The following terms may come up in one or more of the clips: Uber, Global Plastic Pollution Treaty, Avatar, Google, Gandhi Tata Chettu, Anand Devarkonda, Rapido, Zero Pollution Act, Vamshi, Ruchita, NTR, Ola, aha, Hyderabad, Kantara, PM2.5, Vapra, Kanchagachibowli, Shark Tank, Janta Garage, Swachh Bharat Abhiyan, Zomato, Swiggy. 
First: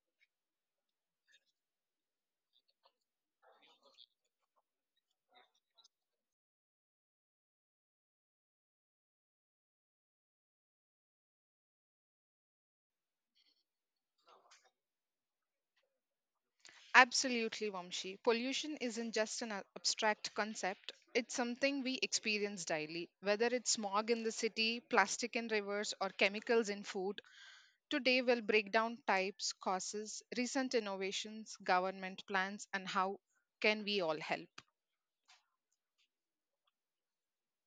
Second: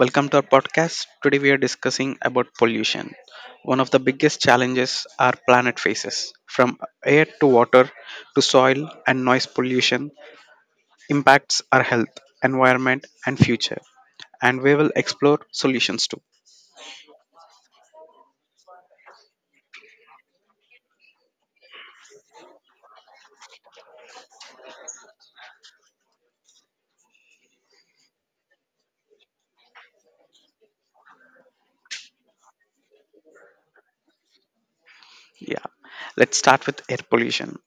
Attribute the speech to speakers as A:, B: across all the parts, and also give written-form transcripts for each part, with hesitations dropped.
A: Welcome to our podcast. Today we are discussing about pollution, one of the biggest challenges our planet faces. From air to water to soil and noise pollution impacts our health, environment and future and we will explore solutions too.
B: Absolutely, Vamshi. Pollution isn't just an abstract concept, it's something we experience daily. Whether it's smog in the city, plastic in rivers, or chemicals in food, today we'll break down types, causes, recent innovations, government plans, and how can we all help.
A: Yeah. Let's start with air pollution.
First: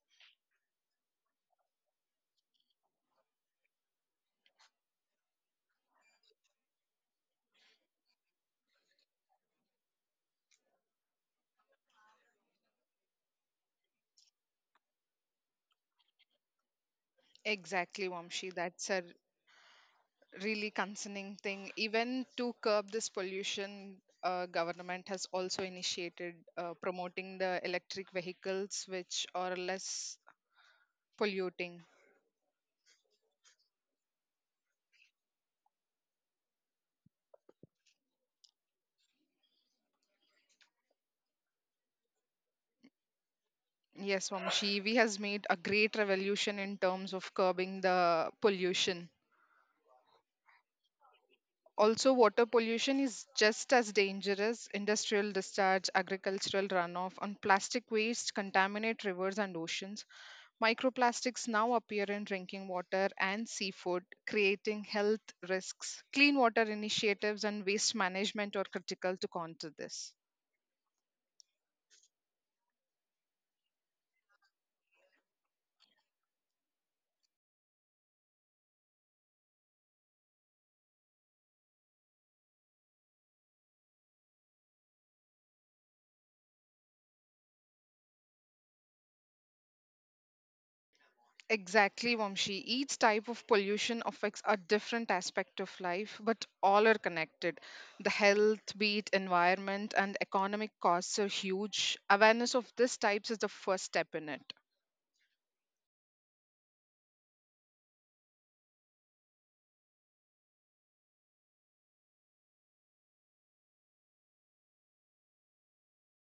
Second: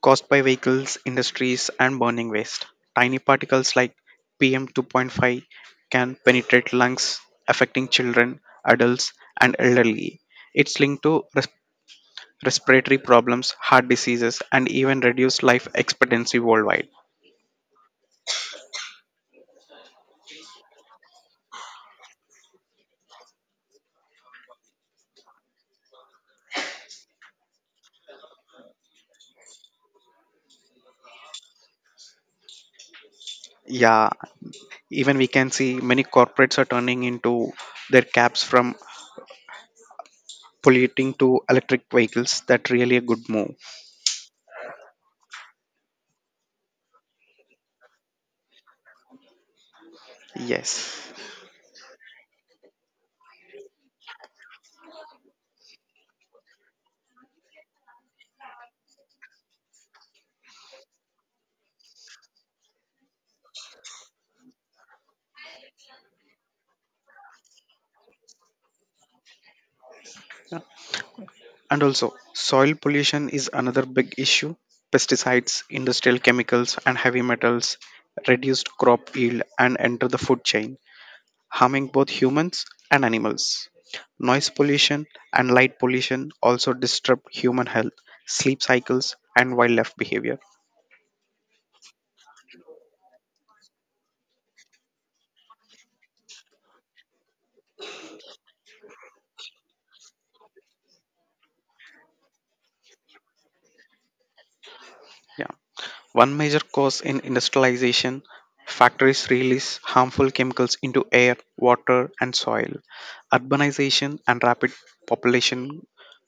A: Caused by vehicles, industries, and burning waste. Tiny particles like PM2.5 can penetrate lungs, affecting children, adults, and elderly. It's linked to respiratory problems, heart diseases, and even reduced life expectancy worldwide.
B: Exactly, Vamshi. That's a really concerning thing. Even to curb this pollution, government has also initiated promoting the electric vehicles, which are less polluting.
A: Yeah, even we can see many corporates are turning into their caps from polluting to electric vehicles. That really a good move.
B: Yes, Vamshi, EV has made a great revolution in terms of curbing the pollution.
A: Yes.
B: Also, water pollution is just as dangerous. Industrial discharge, agricultural runoff, and plastic waste contaminate rivers and oceans. Microplastics now appear in drinking water and seafood, creating health risks. Clean water initiatives and waste management are critical to counter this.
A: And also, soil pollution is another big issue. Pesticides, industrial chemicals, and heavy metals reduced crop yield and enter the food chain, harming both humans and animals. Noise pollution and light pollution also disrupt human health, sleep cycles, and wildlife behavior.
B: Exactly, Vamshi. Each type of pollution affects a different aspect of life, but all are connected. The health, be it environment, and economic costs are huge. Awareness of these types is the first step in it.
A: Yeah. One major cause in industrialization, factories release harmful chemicals into air, water, and soil. Urbanization and rapid population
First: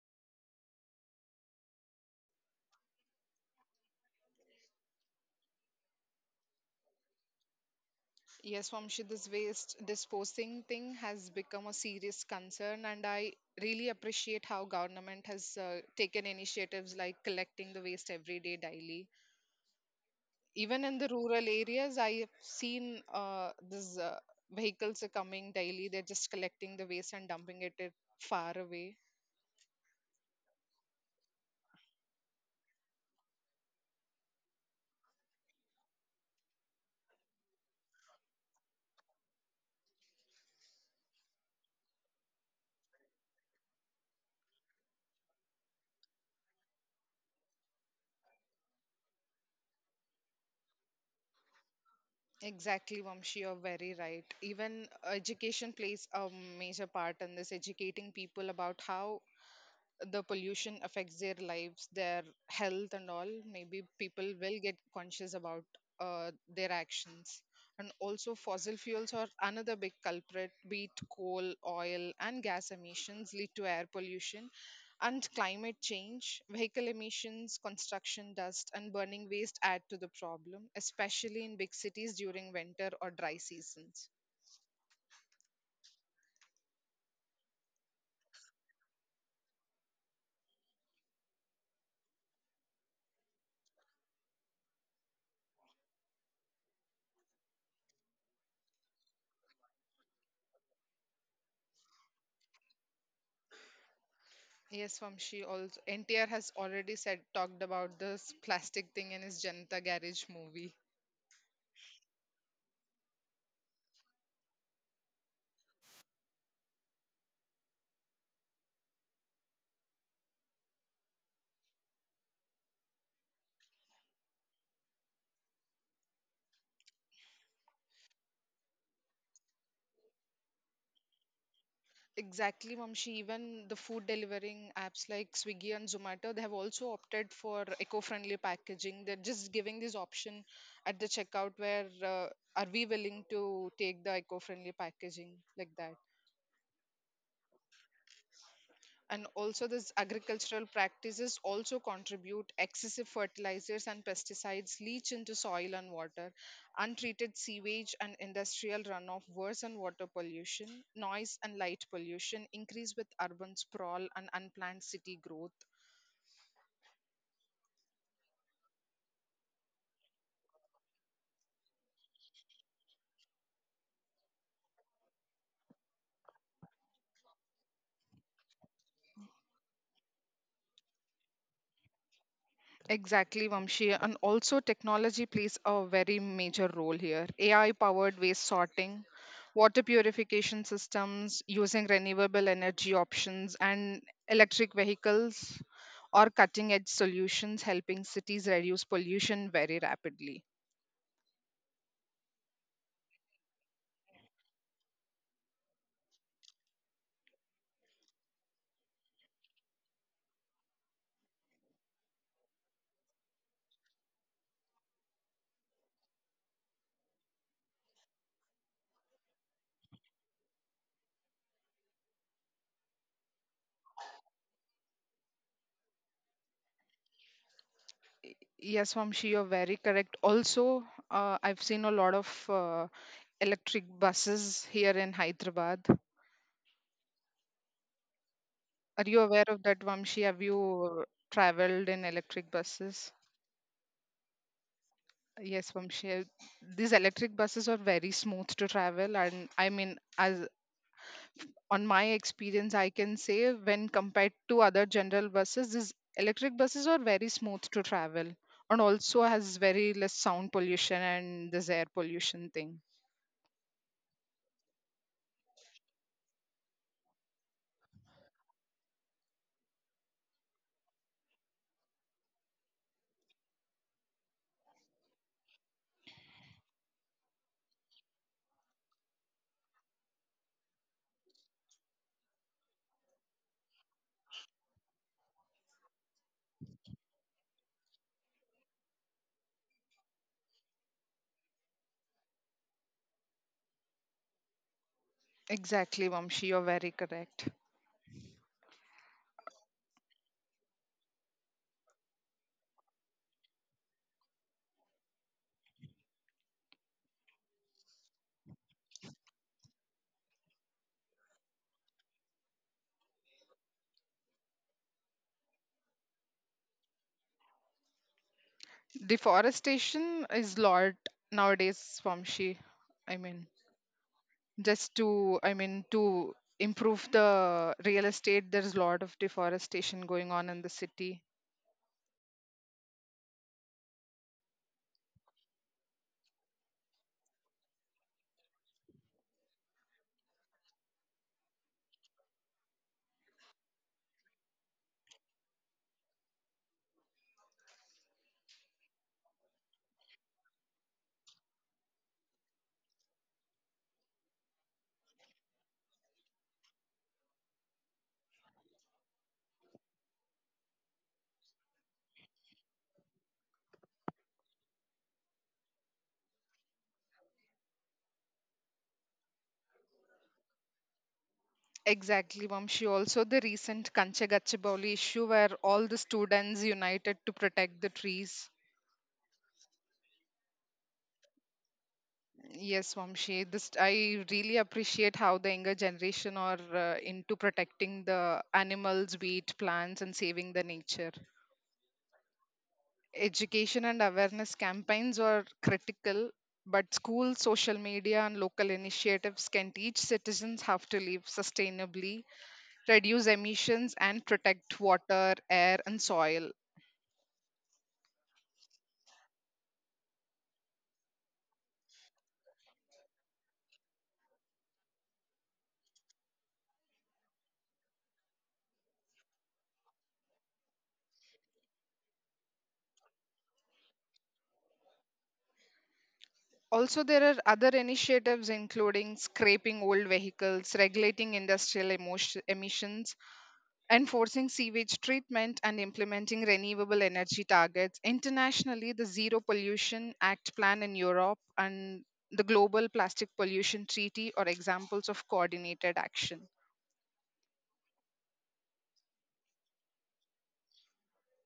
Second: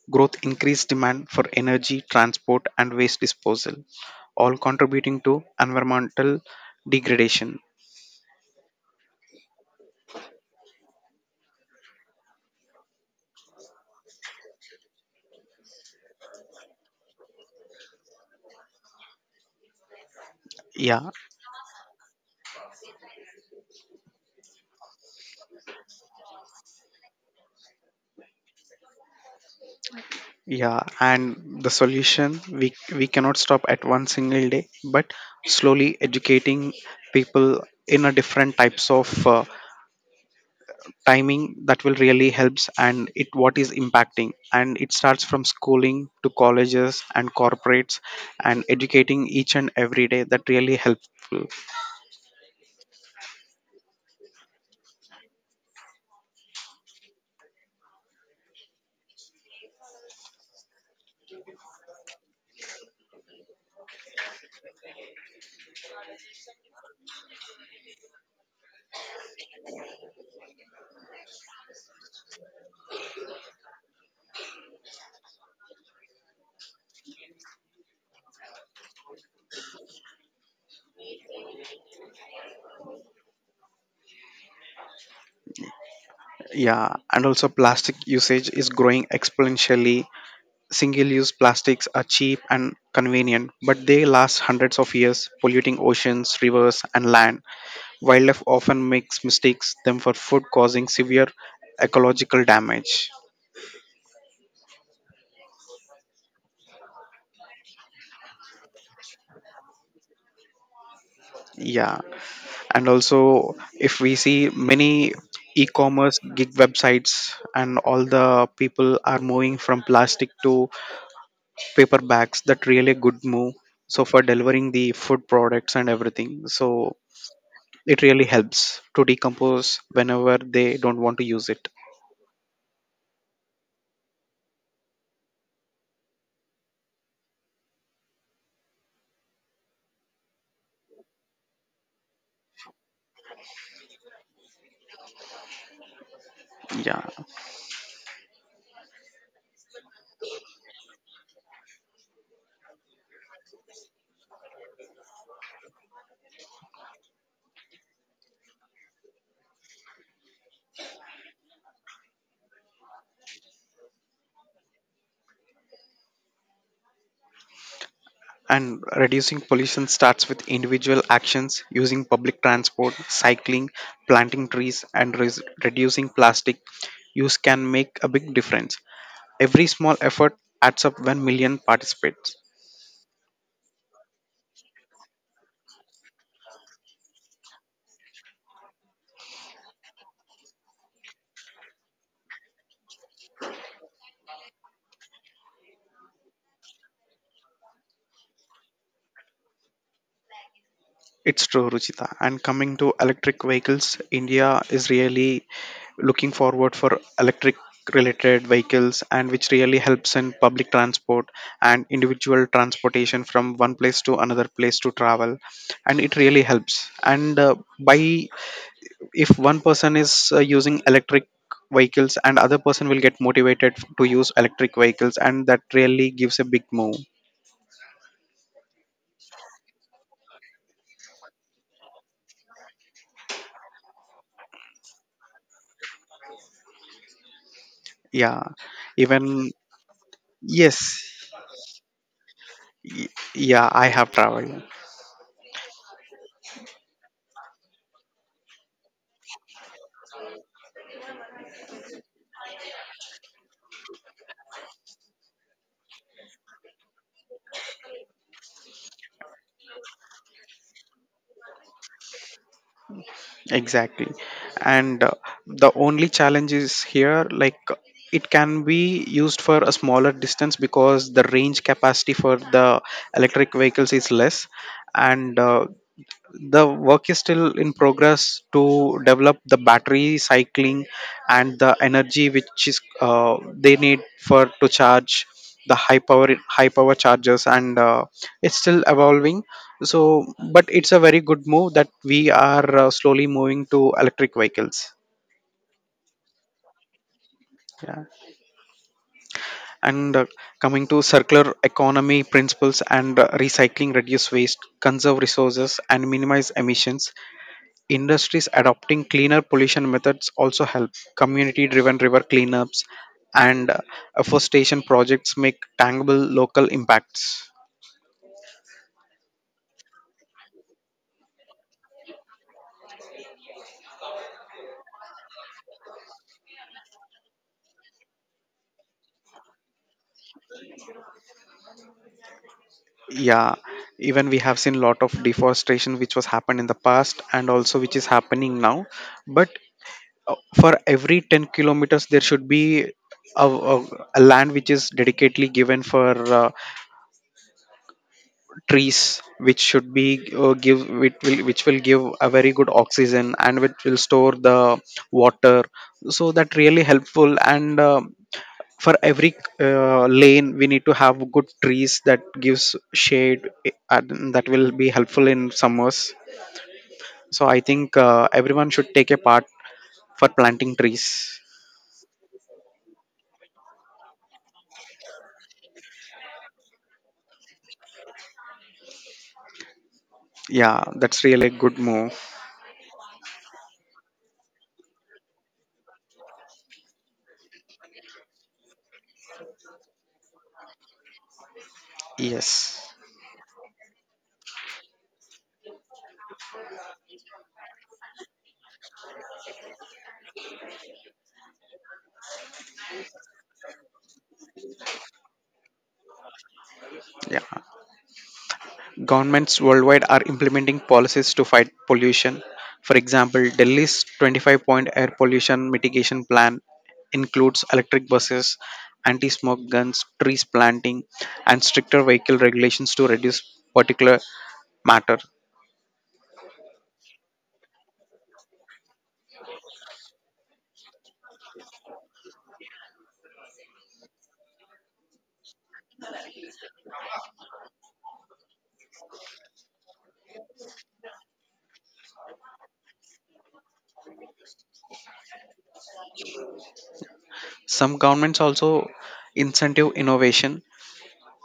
A: growth increase demand for energy, transport, and waste disposal, all contributing to environmental degradation.
B: Yes, Vamshi, this waste disposing thing has become a serious concern, and I really appreciate how government has taken initiatives like collecting the waste every day, daily. Even in the
A: Yeah,
B: rural areas, I have seen these vehicles are coming daily. They're just collecting the waste and dumping it far away.
A: yeah, and the solution we cannot stop at one single day, but slowly educating people in a different types of timing that will really helps and it what is impacting and it starts from schooling to colleges and corporates and educating each and every day that really helpful.
B: Exactly, Vamshi, you're very right. Even education plays a major part in this, educating people about how the pollution affects their lives, their health, and all, maybe people will get conscious about their actions. And also, fossil fuels are another big culprit, be it coal, oil, and gas emissions lead to air pollution and climate change. Vehicle emissions, construction dust, and burning waste add to the problem, especially in big cities during winter or dry seasons.
A: Yeah, and also plastic usage is growing exponentially. Single use plastics are cheap and convenient, but they last hundreds of years polluting oceans, rivers and land. Wildlife often makes mistakes them for food, causing severe ecological damage.
B: Yes, Vamshi. Also, NTR has already said talked about this plastic thing in his Janta Garage movie.
A: Yeah, and also if we see many e-commerce gig websites and all, the people are moving from plastic to paper bags. That really good move, so for delivering the food products and everything, so it really helps to decompose whenever they don't want to use it.
B: Exactly, Vamshi. Even the food delivering apps like Swiggy and Zomato, they have also opted for eco-friendly packaging. They're just giving this option at the checkout where are we willing to take the eco-friendly packaging like that.
A: Yeah.
B: And also, this agricultural practices also contribute. Excessive fertilizers and pesticides leach into soil and water. Untreated sewage and industrial runoff worsen water pollution. Noise and light pollution increase with urban sprawl and unplanned city growth.
A: And reducing pollution starts with individual actions, using public transport, cycling, planting trees, and reducing plastic use can make a big difference. Every small effort adds up when million participate.
B: Exactly, Vamshi. And also, technology plays a very major role here. AI powered waste sorting, water purification systems using renewable energy options, and electric vehicles or cutting edge solutions helping cities reduce pollution very rapidly.
A: It's true, Ruchita. And coming to electric vehicles, India is really looking forward for electric related vehicles, and which really helps in public transport and individual transportation from one place to another place to travel. And it really helps, and by if one person is using electric vehicles and other person will get motivated to use electric vehicles, and that really gives a big move.
B: Yes, Vamshi, you're very correct. Also, I've seen a lot of electric buses here in Hyderabad.
A: Yeah,
B: Are you aware
A: even
B: of that, Vamshi? Have
A: yes.
B: you traveled in electric
A: Y-
B: buses?
A: Yeah, I have traveled.
B: Yes, Vamshi, these electric buses are very smooth to travel, and I mean, as on my experience, I can say when compared to other general buses, these electric buses are very smooth to travel, and also has very less sound pollution and this air pollution thing.
A: Exactly. And the only challenge is here, like it can be used for a smaller distance because the range capacity for the electric vehicles is less. And the work is still in progress to develop the battery cycling and the energy which is they need for to charge the high power chargers, and it's still evolving, so but it's a very good move that we are slowly moving to electric vehicles.
B: Exactly, Vamshi, you're very correct.
A: Yeah, and coming to circular economy principles, and recycling reduce waste, conserve resources and minimize emissions. Industries adopting cleaner pollution methods also help. Community-driven river cleanups and afforestation projects make tangible local impacts.
B: Deforestation is lot nowadays, Vamshi. I mean, to improve the real estate, there's a lot of deforestation going on in the city.
A: Yeah, even we have seen a lot of deforestation which was happened in the past and also which is happening now. But for every 10 kilometers, there should be a, a, a land which is dedicatedly given for trees, which should be which will give a very good oxygen and which will store the water, so that really helpful. And um, for every lane we need to have good trees that gives shade and that will be helpful in summers. So I think everyone should take a part for planting trees.
B: Exactly, Vamshi. Also, the recent Kanchagachibowli issue where all the students united to protect the trees.
A: Yeah, that's really a good move.
B: Yes, Vamshi, this I really appreciate how the younger generation are into protecting the animals wheat, plants and saving the nature.
A: Yes.
B: Education and awareness campaigns are critical, but schools, social media, and local initiatives can teach citizens how to live sustainably, reduce emissions, and protect water, air, and soil.
A: Yeah. Governments worldwide are implementing policies to fight pollution. For example, Delhi's 25 point air pollution mitigation plan includes electric buses, anti smoke guns, trees planting, and stricter vehicle regulations to reduce particulate matter.
B: Also, there are other initiatives including scraping old vehicles, regulating industrial emissions, enforcing sewage treatment and implementing renewable energy targets. Internationally, the Zero Pollution Act plan in Europe and the Global Plastic Pollution Treaty are examples of coordinated action.
A: Some governments also incentive innovation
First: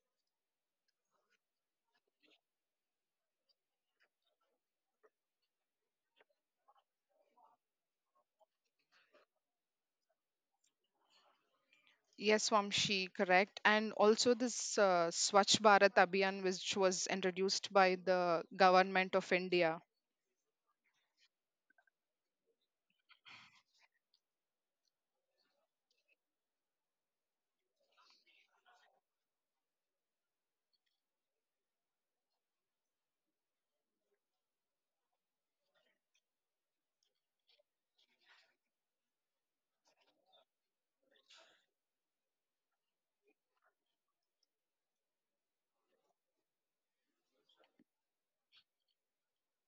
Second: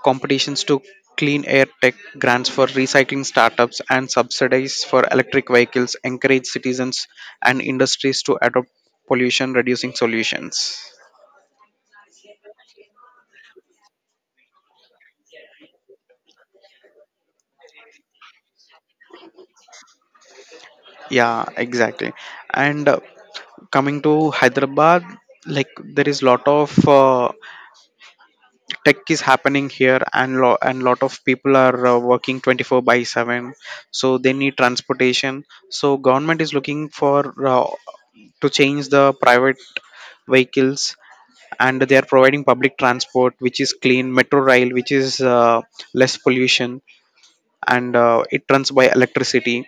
A: competitions to clean air tech grants for recycling startups and subsidies for electric vehicles encourage citizens and industries to adopt pollution reducing solutions.
B: Yes, Swamshi, correct. And also this Swachh Bharat Abhiyan, which was introduced by the government of India.
A: Yeah, exactly. And coming to Hyderabad, like there is lot of tech is happening here, and and lot of people are working 24 by 7, so they need transportation. So government is looking for to change the private vehicles, and they are providing public transport which is clean, metro rail which is less pollution, and it runs by electricity.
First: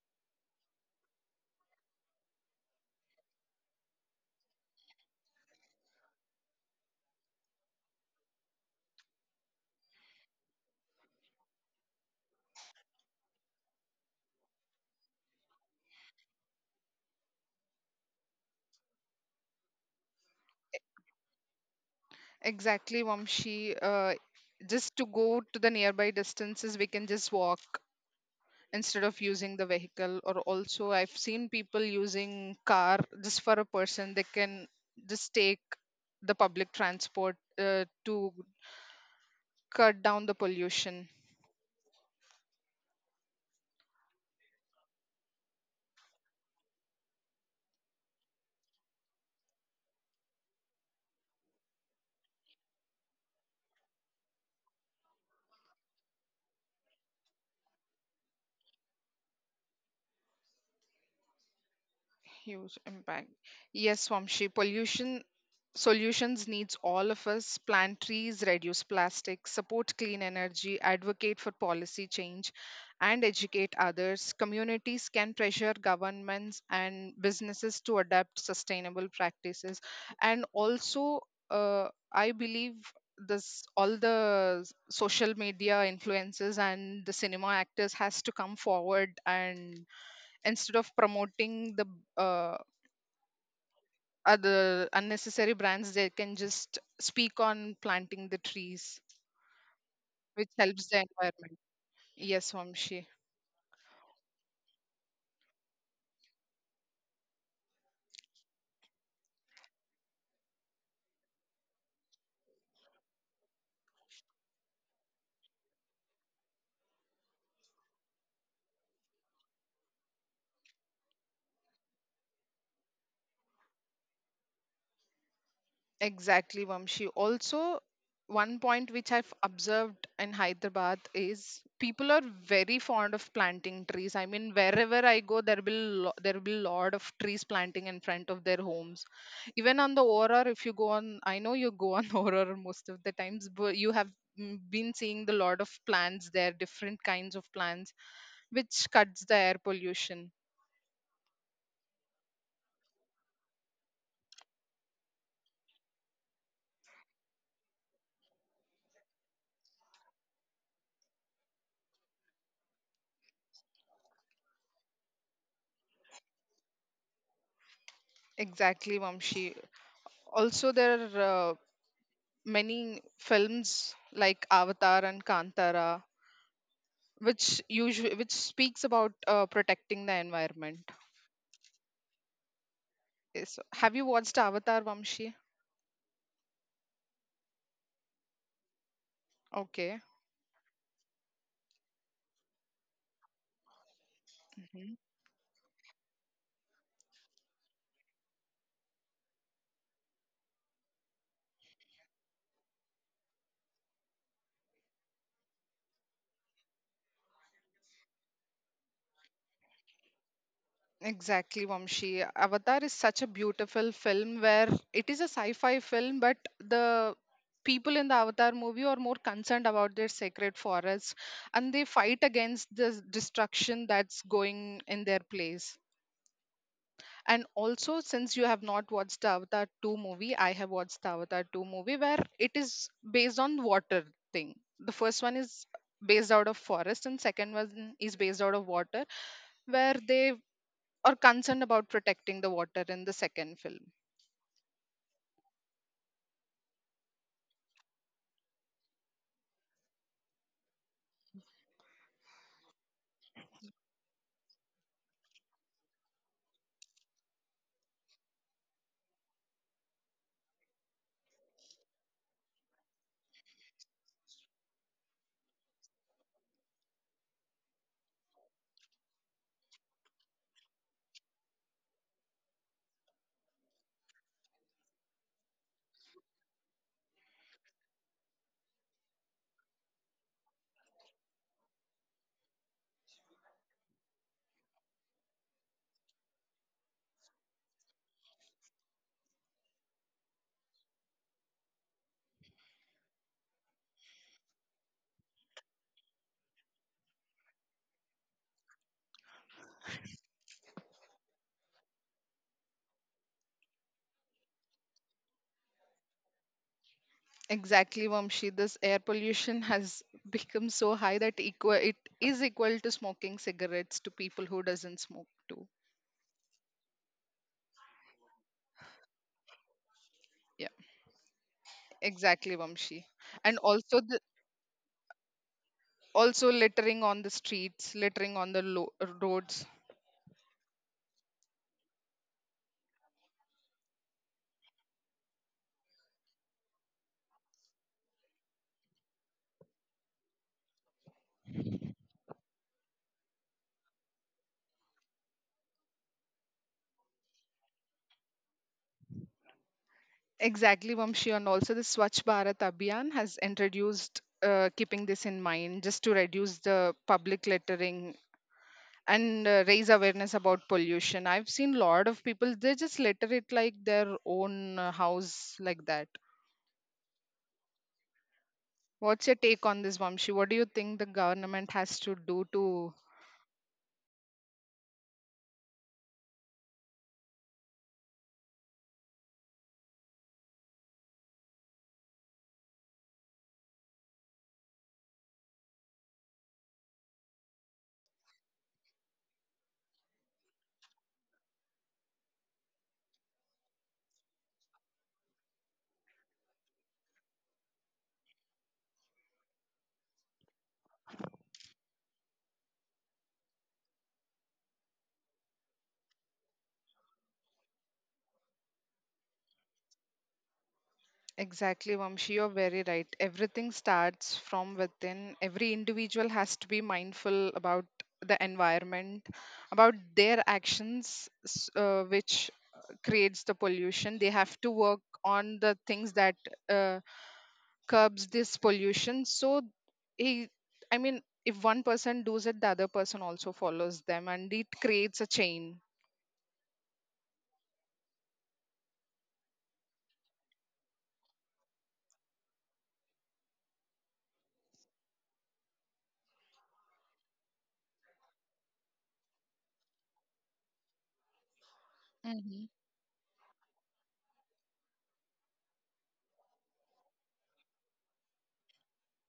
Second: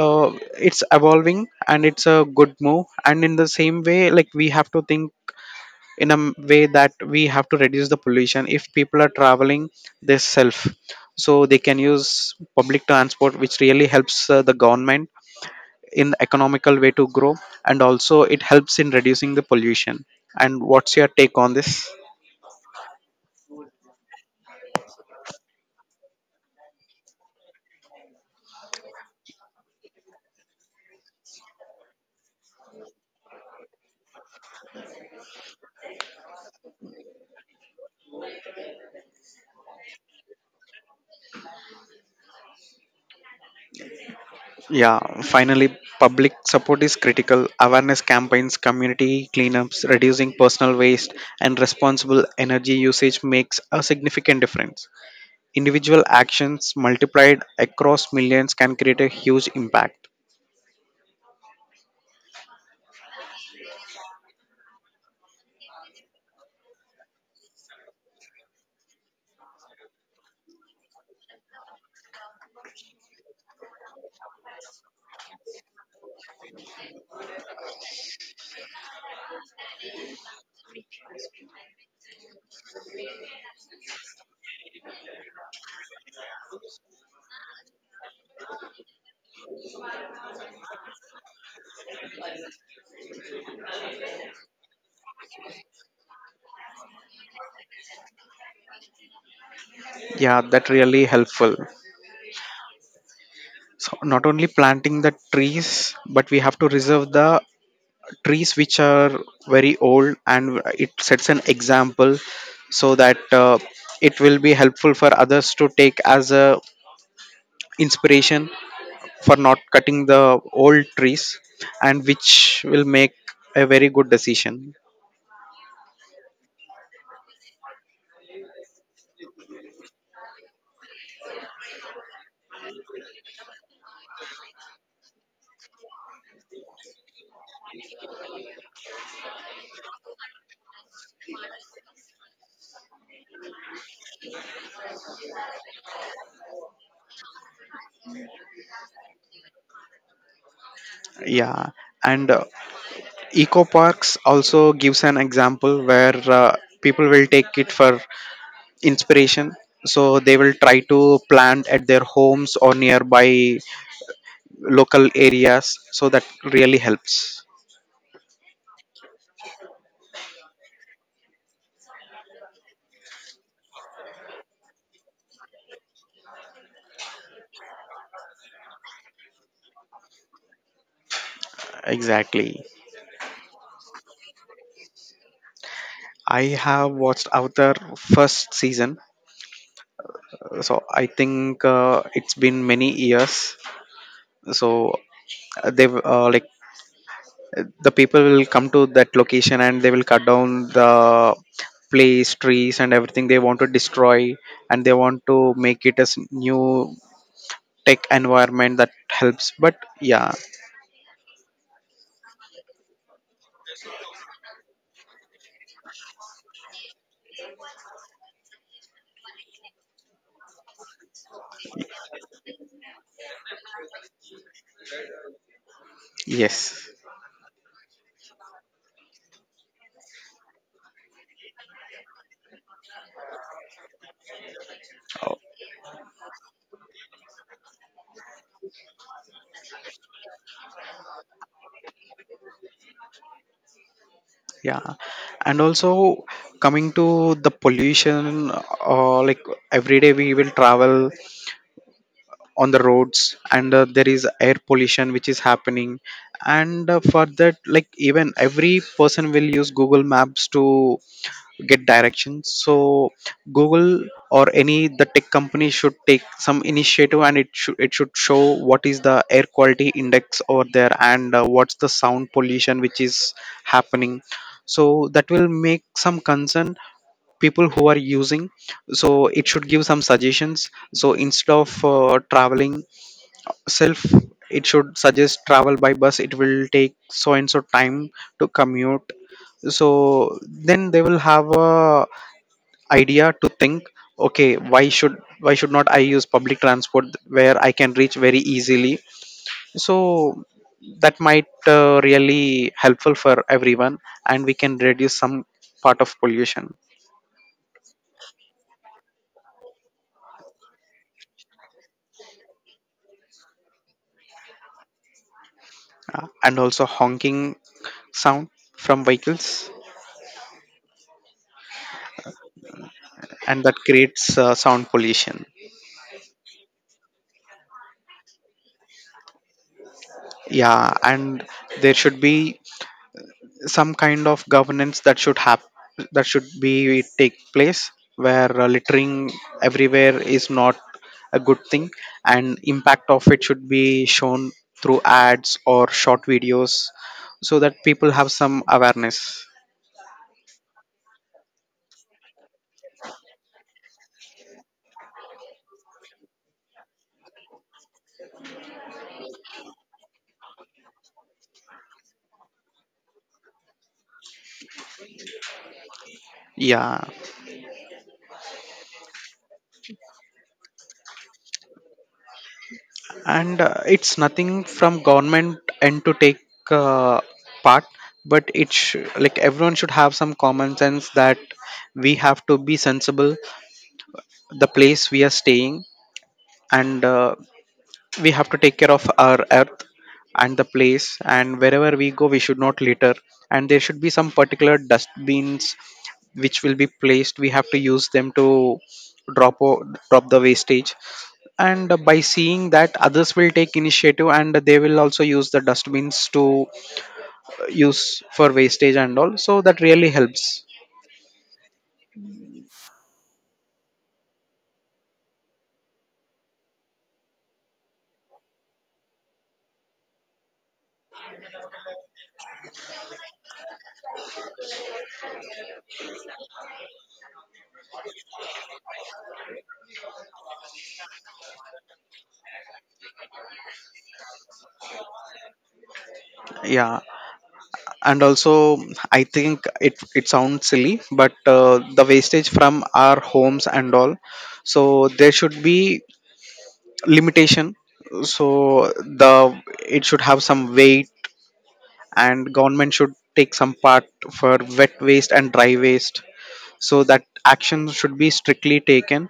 A: Uh, it's evolving and it's a good move. And in the same way, like we have to think in way that we have to reduce the pollution. If people are traveling, they self, so they can use public transport which really helps the government in economical way to grow, and also it helps in reducing the pollution. And what's your take on this?
B: Exactly, Vamshi. Just to go to the nearby distances, we can just walk instead of using the vehicle. Or also, I've seen people using car just for a person. They can just take the public transport to cut down the pollution.
A: Yeah, finally, public support is critical. Awareness campaigns, community cleanups, reducing personal waste, and responsible energy usage makes a significant difference. Individual actions multiplied across millions can create a huge impact.
B: Huge impact. Yes, Swamshi, pollution solutions needs all of us. Plant trees, reduce plastic, support clean energy, advocate for policy change, and educate others. Communities can pressure governments and businesses to adapt sustainable practices. And also, I believe this all the social media influencers and the cinema actors has to come forward, and instead of promoting the uh, other unnecessary brands, they can just speak on planting the trees,
A: Yeah,
B: which
A: that
B: helps
A: really
B: the
A: helpful.
B: environment. Yes, Vamshi.
A: So not only planting the trees, but we have to reserve the trees which are very old, and it sets an example so that it will be helpful for others to take as a inspiration for not cutting the old trees, and which will make a very good decision.
B: Exactly, Vamshi. Also, one point which I've observed in Hyderabad is people are very fond of planting trees. I mean, wherever I go, there will lot of trees planting in front of their homes. Even on the auror, if you go on, I know you go on auror most of the times, but you have been seeing the lot of plants there, different kinds of plants, which cuts the air pollution.
A: Yeah, and eco parks also gives an example where people will take it for inspiration, so they will try to plant at their homes or nearby local areas, so that really helps.
B: Exactly, Vamshi. Also, there are many films like Avatar and Kantara, which speaks about protecting the environment.
A: Exactly.
B: Yes. Have you watched Avatar, Vamshi?
A: I have watched Avatar first season.
B: Okay.
A: So I think it's been many years, so
B: Mhm.
A: like the people will come to that location and they will cut down the place, trees and everything they want to destroy, and they want to make it as new tech environment that helps, but yeah.
B: Exactly, Vamshi. Avatar is such a beautiful film where it is a sci-fi film, but the people in the Avatar movie are more concerned about their sacred forests and they fight against the destruction that's going in their place.
A: Yes.
B: And also, since you have not watched the Avatar 2 movie, I have watched the Avatar 2 movie, where it is based on water thing. The first one is based out of forest and second one is based out of water, where they are concerned about protecting the water in the second film.
A: Yeah, and also coming to the pollution, like every day we will travel on the roads, and there is air pollution which is happening. And for that, like even every person will use Google Maps to get directions. So Google or any the tech company should take some initiative, and it should show what is the air quality index over there, and what's the sound pollution which is happening. So that will make some concern people who are using. So it should give some suggestions, so instead of traveling self, it should suggest travel by bus, it will take so and so time to commute. So then they will have a idea to think, okay, why should not I use public transport where I can reach very easily. So that might really helpful for everyone, and we can reduce some part of pollution.
B: Exactly, Vamshi, this air pollution has become so high that equal it is equal to smoking cigarettes to people who doesn't smoke too.
A: And also honking sound from vehicles,
B: Yeah, exactly, Vamshi. And
A: and that
B: also
A: creates sound pollution.
B: also littering on the streets, littering on the roads.
A: Yeah, and there should be some kind of governance that should happen, that should be take place, where littering everywhere is not a good thing, and impact of it should be shown through ads or short videos, so that people have some awareness.
B: Exactly, Vamshi, and also the Swachh Bharat Abhiyan has introduced keeping this in mind just to reduce the public littering and raise awareness about pollution. I've seen a lot of people they just litter it like their own house like that.
A: Yeah,
B: What's your take on this, Vamshi? What do you think the government has to do to?
A: and it's nothing from government end to take uh, part, but it's like everyone should have some common sense that we have to be sensible the place we are staying. And we have to take care of our earth and the place, and wherever we go we should not litter. And there should be some particular dustbins which will be placed, we have to use them to drop o- drop the wastage, and by seeing that others will take initiative and they will also use the dustbins to use for wastage and all, so that really helps.
B: Exactly, Vamshi, you're very right. Everything starts from within. Every individual has to be mindful about the environment, about their actions, which creates the pollution. They have to work on the things that uh, curbs this pollution. So, he, I mean, if one person does it, the other person also follows them, and it creates a chain.
A: Yeah, and also I think it it sounds silly, but the wastage from our homes and all, so there should be limitation so the it should have some weight, and government should take some part for wet waste and dry waste, so that action should be strictly taken,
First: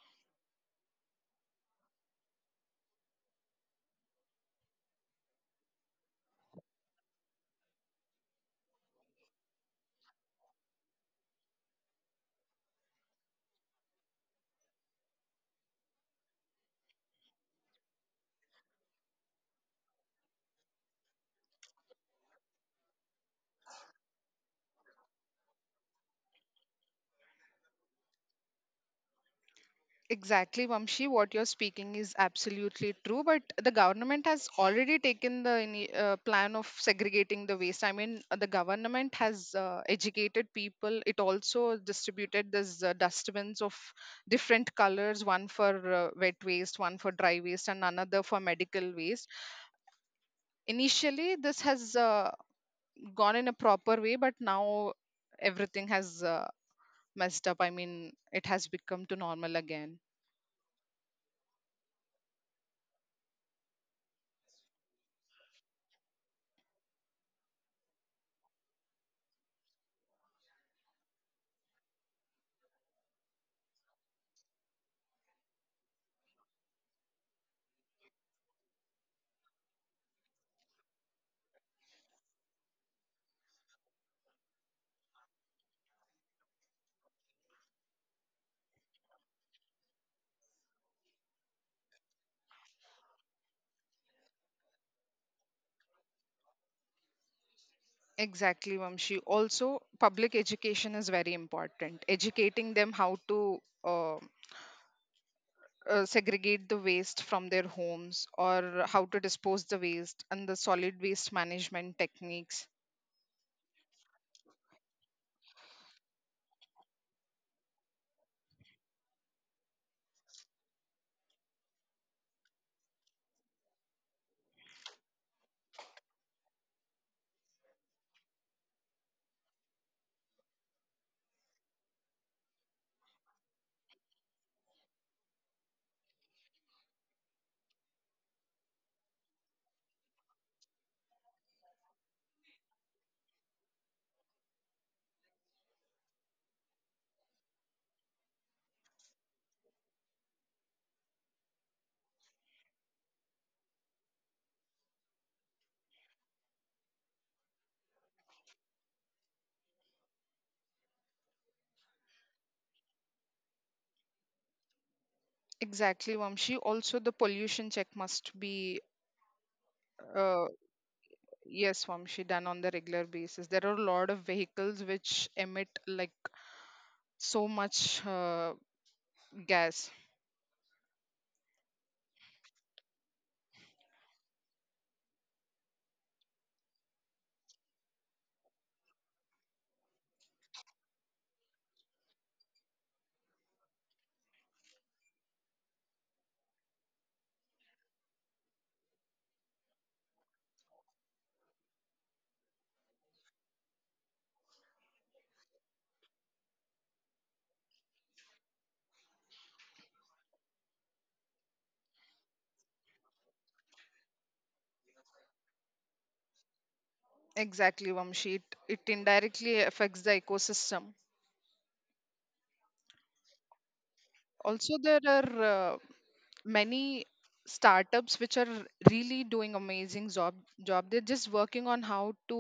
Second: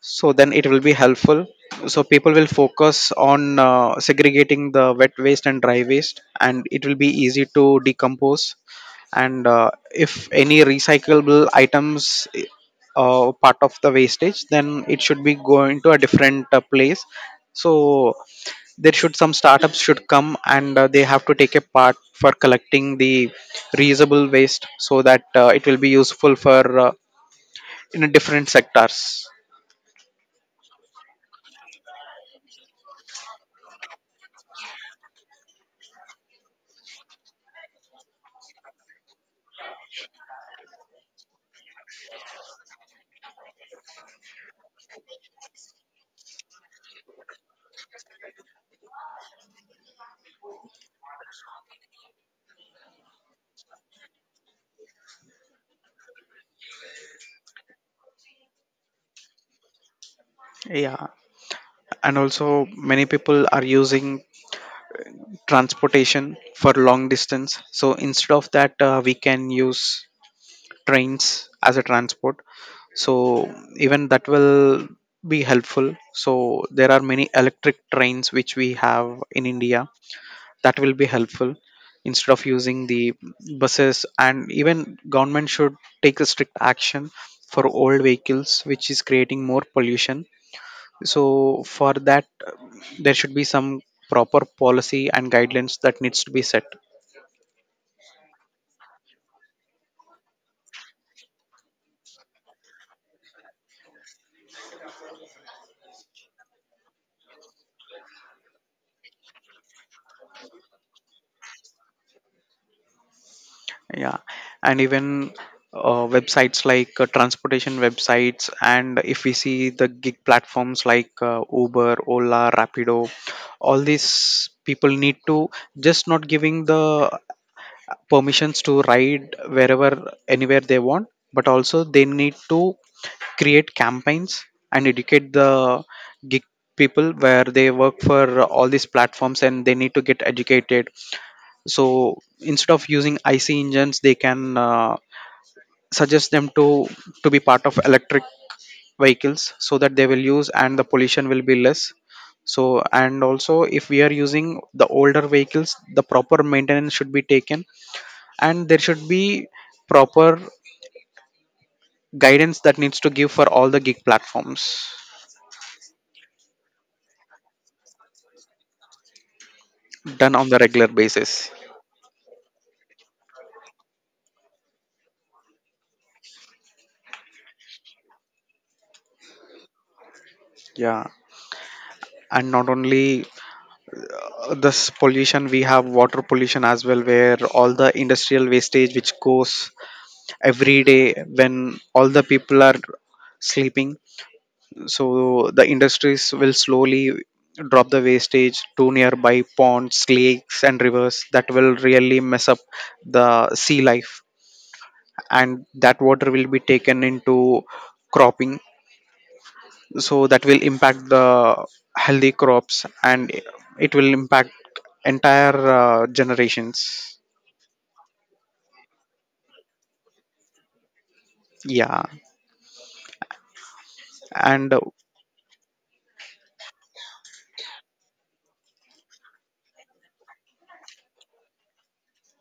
A: so then it will be helpful. So people will focus on segregating the wet waste and dry waste, and it will be easy to decompose. And if any recyclable items part of the wastage, then it should be going to a different place. So there should some startups should come, and they have to take a part for collecting the reusable waste, so that it will be useful for in a different sectors.
B: Exactly, Vamshi. What you're speaking is absolutely true. But the government has already taken the plan of segregating the waste. I mean, the government has educated people. It also distributed these dustbins of different colors, one for wet waste, one for dry waste, and another for medical waste. Initially, this has gone in a proper way, but now everything has messed up. I mean, it has become to normal again.
A: Yeah, and also many people are using transportation for long distance, so instead of that we can use trains as a transport, so even that will be helpful. So there are many electric trains which we have in India, that will be helpful instead of using The buses. And even government should take a strict action for old vehicles which is creating more pollution. So for that there should be some proper policy and guidelines that needs to be set.
B: Exactly, Vamshi. Also, public education is very important. Educating them how to segregate the waste from their homes or how to dispose the waste and the solid waste management techniques.
A: Yeah, and even websites like transportation websites, and if we see the gig platforms like Uber, Ola, Rapido, all these people need to just not giving the permissions to ride wherever anywhere they want, but also they need to create campaigns and educate the gig people where they work for all these platforms, and they need to get educated. So instead of using IC engines, they can suggest them to be part of electric vehicles, so that they will use and the pollution will be less. So and also if we are using the older vehicles, the proper maintenance should be taken, and there should be proper guidance that needs to give for all the gig platforms.
B: Exactly, Vamshi. Also, the pollution check must be,
A: Done
B: uh,
A: on the regular basis.
B: yes, Vamshi, done on the regular basis. There are a lot of vehicles which emit like so much gas.
A: Yeah, and not only this pollution, we have water pollution as well, where all the industrial wastage which goes every day when all the people are sleeping, so the industries will slowly drop the wastage to nearby ponds, lakes and rivers. That will really mess up the sea life, and that water will be taken into cropping, so that will impact the healthy crops, and it will impact entire generations.
B: Exactly, Vamshi. It indirectly affects the ecosystem.
A: Yeah. and
B: Also, there are many startups which are really doing amazing job. They're just working on how to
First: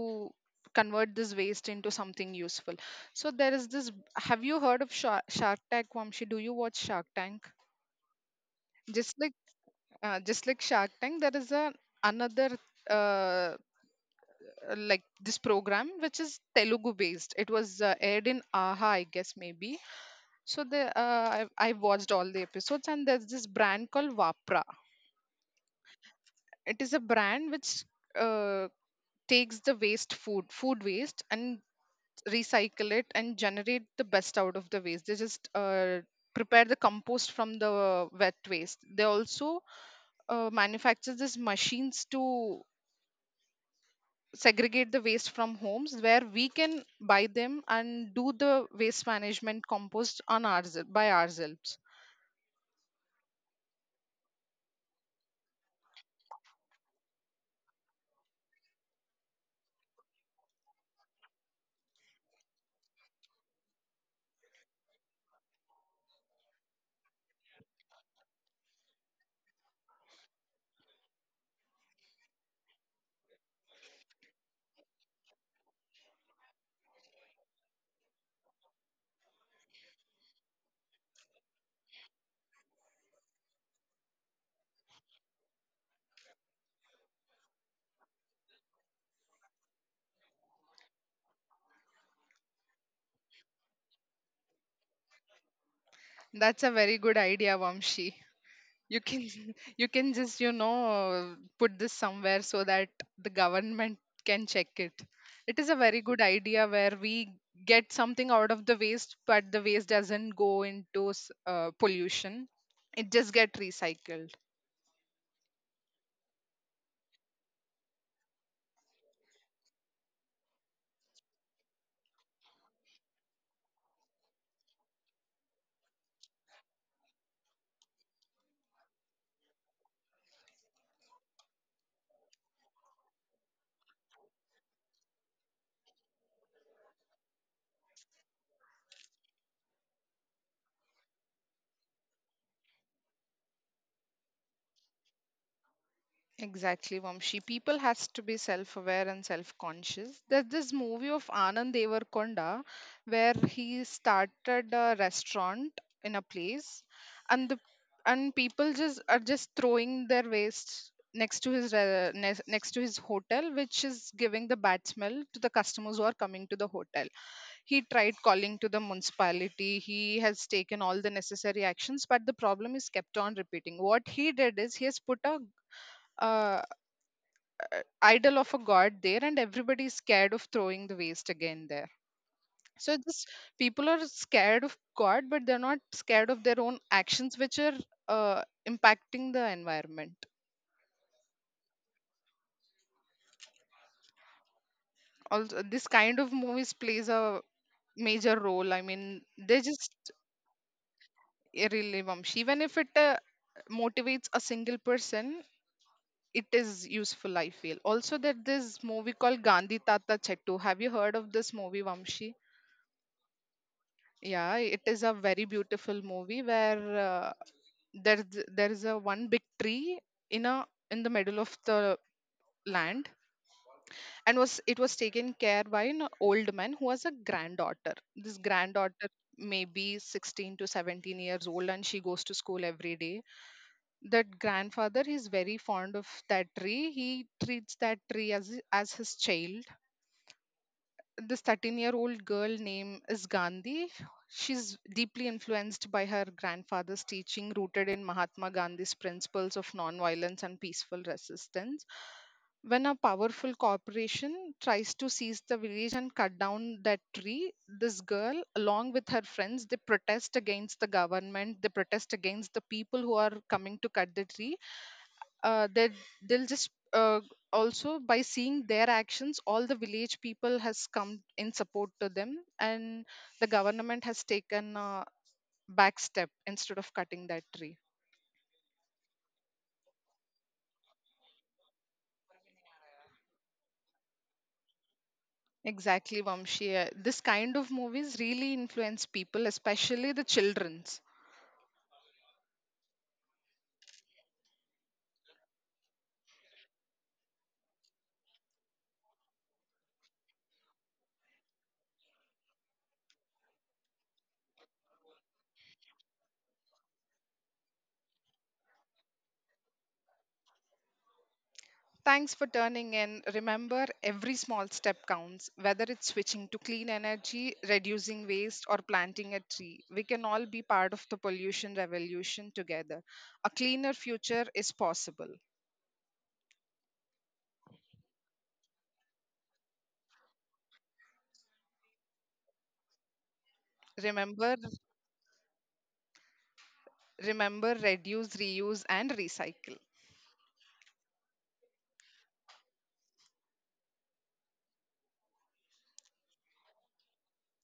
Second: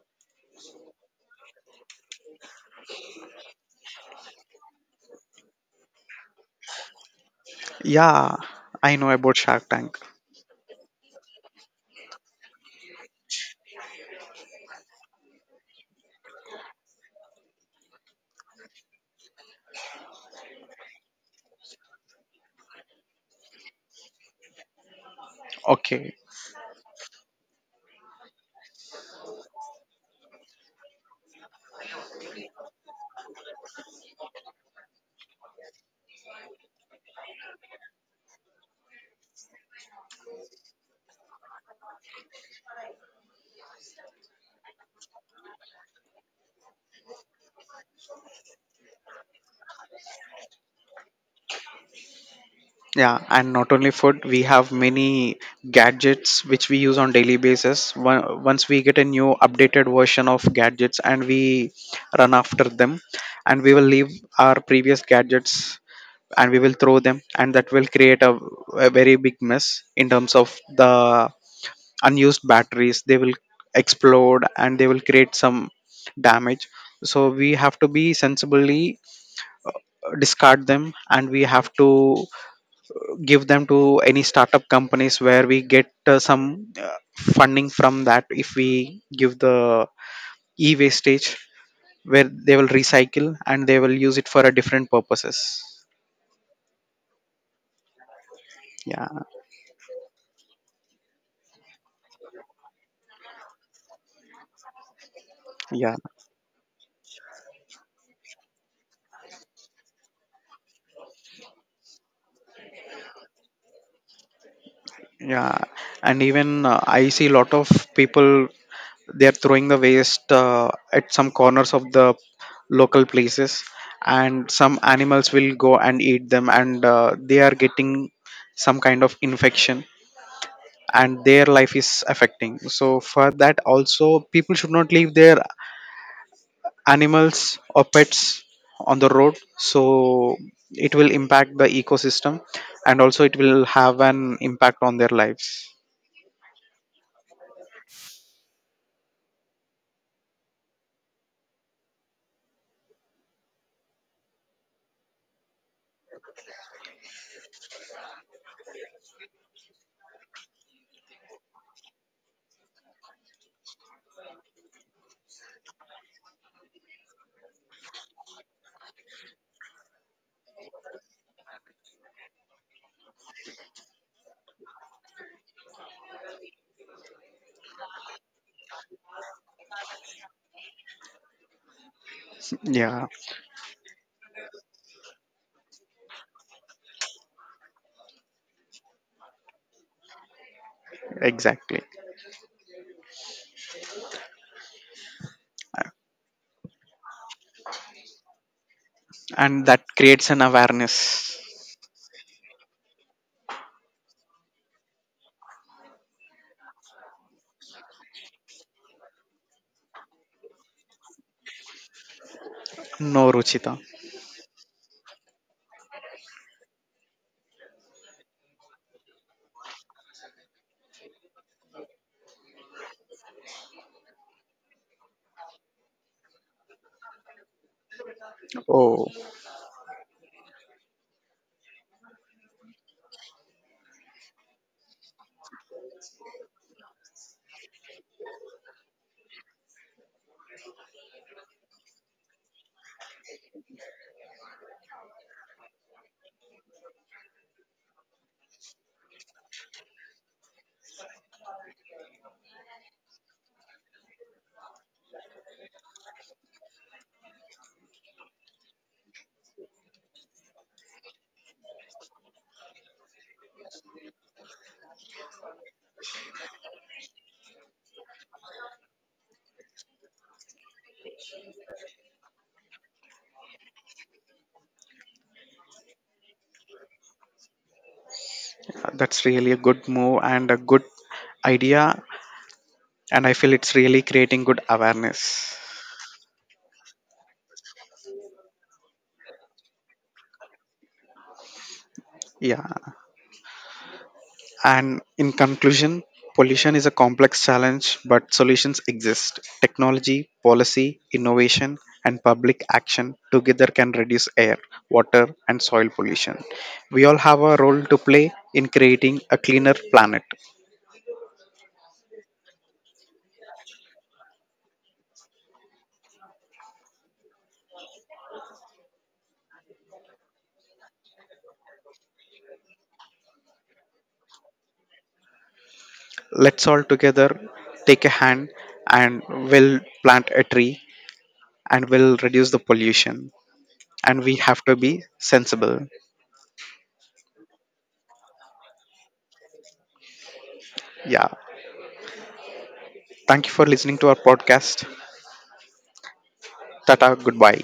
B: convert this waste into something useful. So, there is this. Have you heard of Shark Tank, Vamshi? Do you watch Shark Tank?
A: Yeah, I know
B: just like
A: about Shark Tank.
B: uh, just like Shark Tank there is a another uh, like this program which is Telugu based. It was aired in aha, I guess maybe. So the I watched all the episodes, and there's this brand called Vapra.
A: Okay.
B: It is a brand which uh, takes the waste food food waste and recycle it and generate the best out of the waste. They just prepare the compost from the wet waste. They also manufacture these machines to segregate the waste from homes where we can buy them and do the waste management compost on ours by ourselves.
A: Yeah, and not only food, we have many gadgets which we use on daily basis. Once we get a new updated version of gadgets, and we run after them, and we will leave our previous gadgets and we will throw them, and that will create a very big mess in terms of the unused batteries. They will explode and they will create some damage. So we have to be sensibly discard them, and we have to give them to any startup companies where we get some funding from that if we give the e-wastage, where they will recycle and they will use it for a different purposes.
B: That's a very good idea, Vamshi. You
A: Yeah.
B: can you can just put this somewhere so that the government can check it. It is a
A: Yeah.
B: very good idea where we get something out of the waste, but the waste doesn't go into pollution. It just get recycled.
A: Yeah, and even I see a lot of people, they are throwing the waste at some corners of the local places, and some animals will go and eat them, and they are getting some kind of infection, and their life is affecting. So for that also people should not leave their animals or pets on the road, so it will impact the ecosystem, and also it will have an impact on their lives.
B: Exactly, Vamshi. People has to be self-aware and self-conscious. There's this movie of Anand Devarkonda where he started a restaurant in a place, and the and people just are just throwing their waste next to his next to his hotel, which is giving the bad smell to the customers who are coming to the hotel. He tried calling to the municipality. He has taken all the necessary actions, but the problem is kept on repeating. What he did is he has put a uh, idol of a god there and everybody is scared of throwing the waste again there. So
A: Yeah.
B: this people are scared of god but they're not scared of their own actions which are uh, impacting the environment.
A: Exactly.
B: Also, this kind of movies plays a major role, I mean, they
A: And that
B: just
A: creates an awareness.
B: really, Vamshi, even if it motivates a single person, it is useful, I feel. Also, that this movie called Gandhi Tata Chettu, have you heard of this movie, Vamshi?
A: No, Ruchita.
B: Yeah, it is a very beautiful movie where there is a one big tree in a in the middle of the land, and was it was taken care by an old man who has a granddaughter. This
A: Oh,
B: granddaughter maybe 16 to 17 years old and she goes to school every day. That grandfather is very fond of that tree. He treats that tree as his child. This 13-year-old girl name is Gandhi. She's deeply influenced by her grandfather's teaching, rooted in Mahatma Gandhi's principles of nonviolence and peaceful resistance. When a powerful corporation tries to seize the village and cut down that tree, this girl, along with her friends, they protest against the government, they protest against the people who are coming to cut the tree, uh, they they'll just also by seeing their actions all the village people has come in support to them, and the government has taken a back step instead of cutting that tree.
A: that's really a good move and a good idea, and I feel it's really creating good awareness.
B: Exactly, Vamshi. This kind of movies really influence people, especially the children.
A: Yeah. And in conclusion, pollution is a complex challenge, but solutions exist. Technology, policy, innovation, and public action together can reduce air, water, and soil pollution. We all have a role to play in creating a cleaner planet.
B: Thanks for turning in. Remember, every small step counts, whether it's switching to clean energy, reducing waste, or planting a tree. We can all be part of the pollution revolution together. A cleaner future is possible.
A: Let's all together take a hand, and we'll plant a tree, and we'll reduce the pollution. And we
B: Remember,
A: have to be sensible.
B: remember, reduce, reuse, and recycle.
A: Yeah. Thank you for listening to our podcast. Tata, goodbye.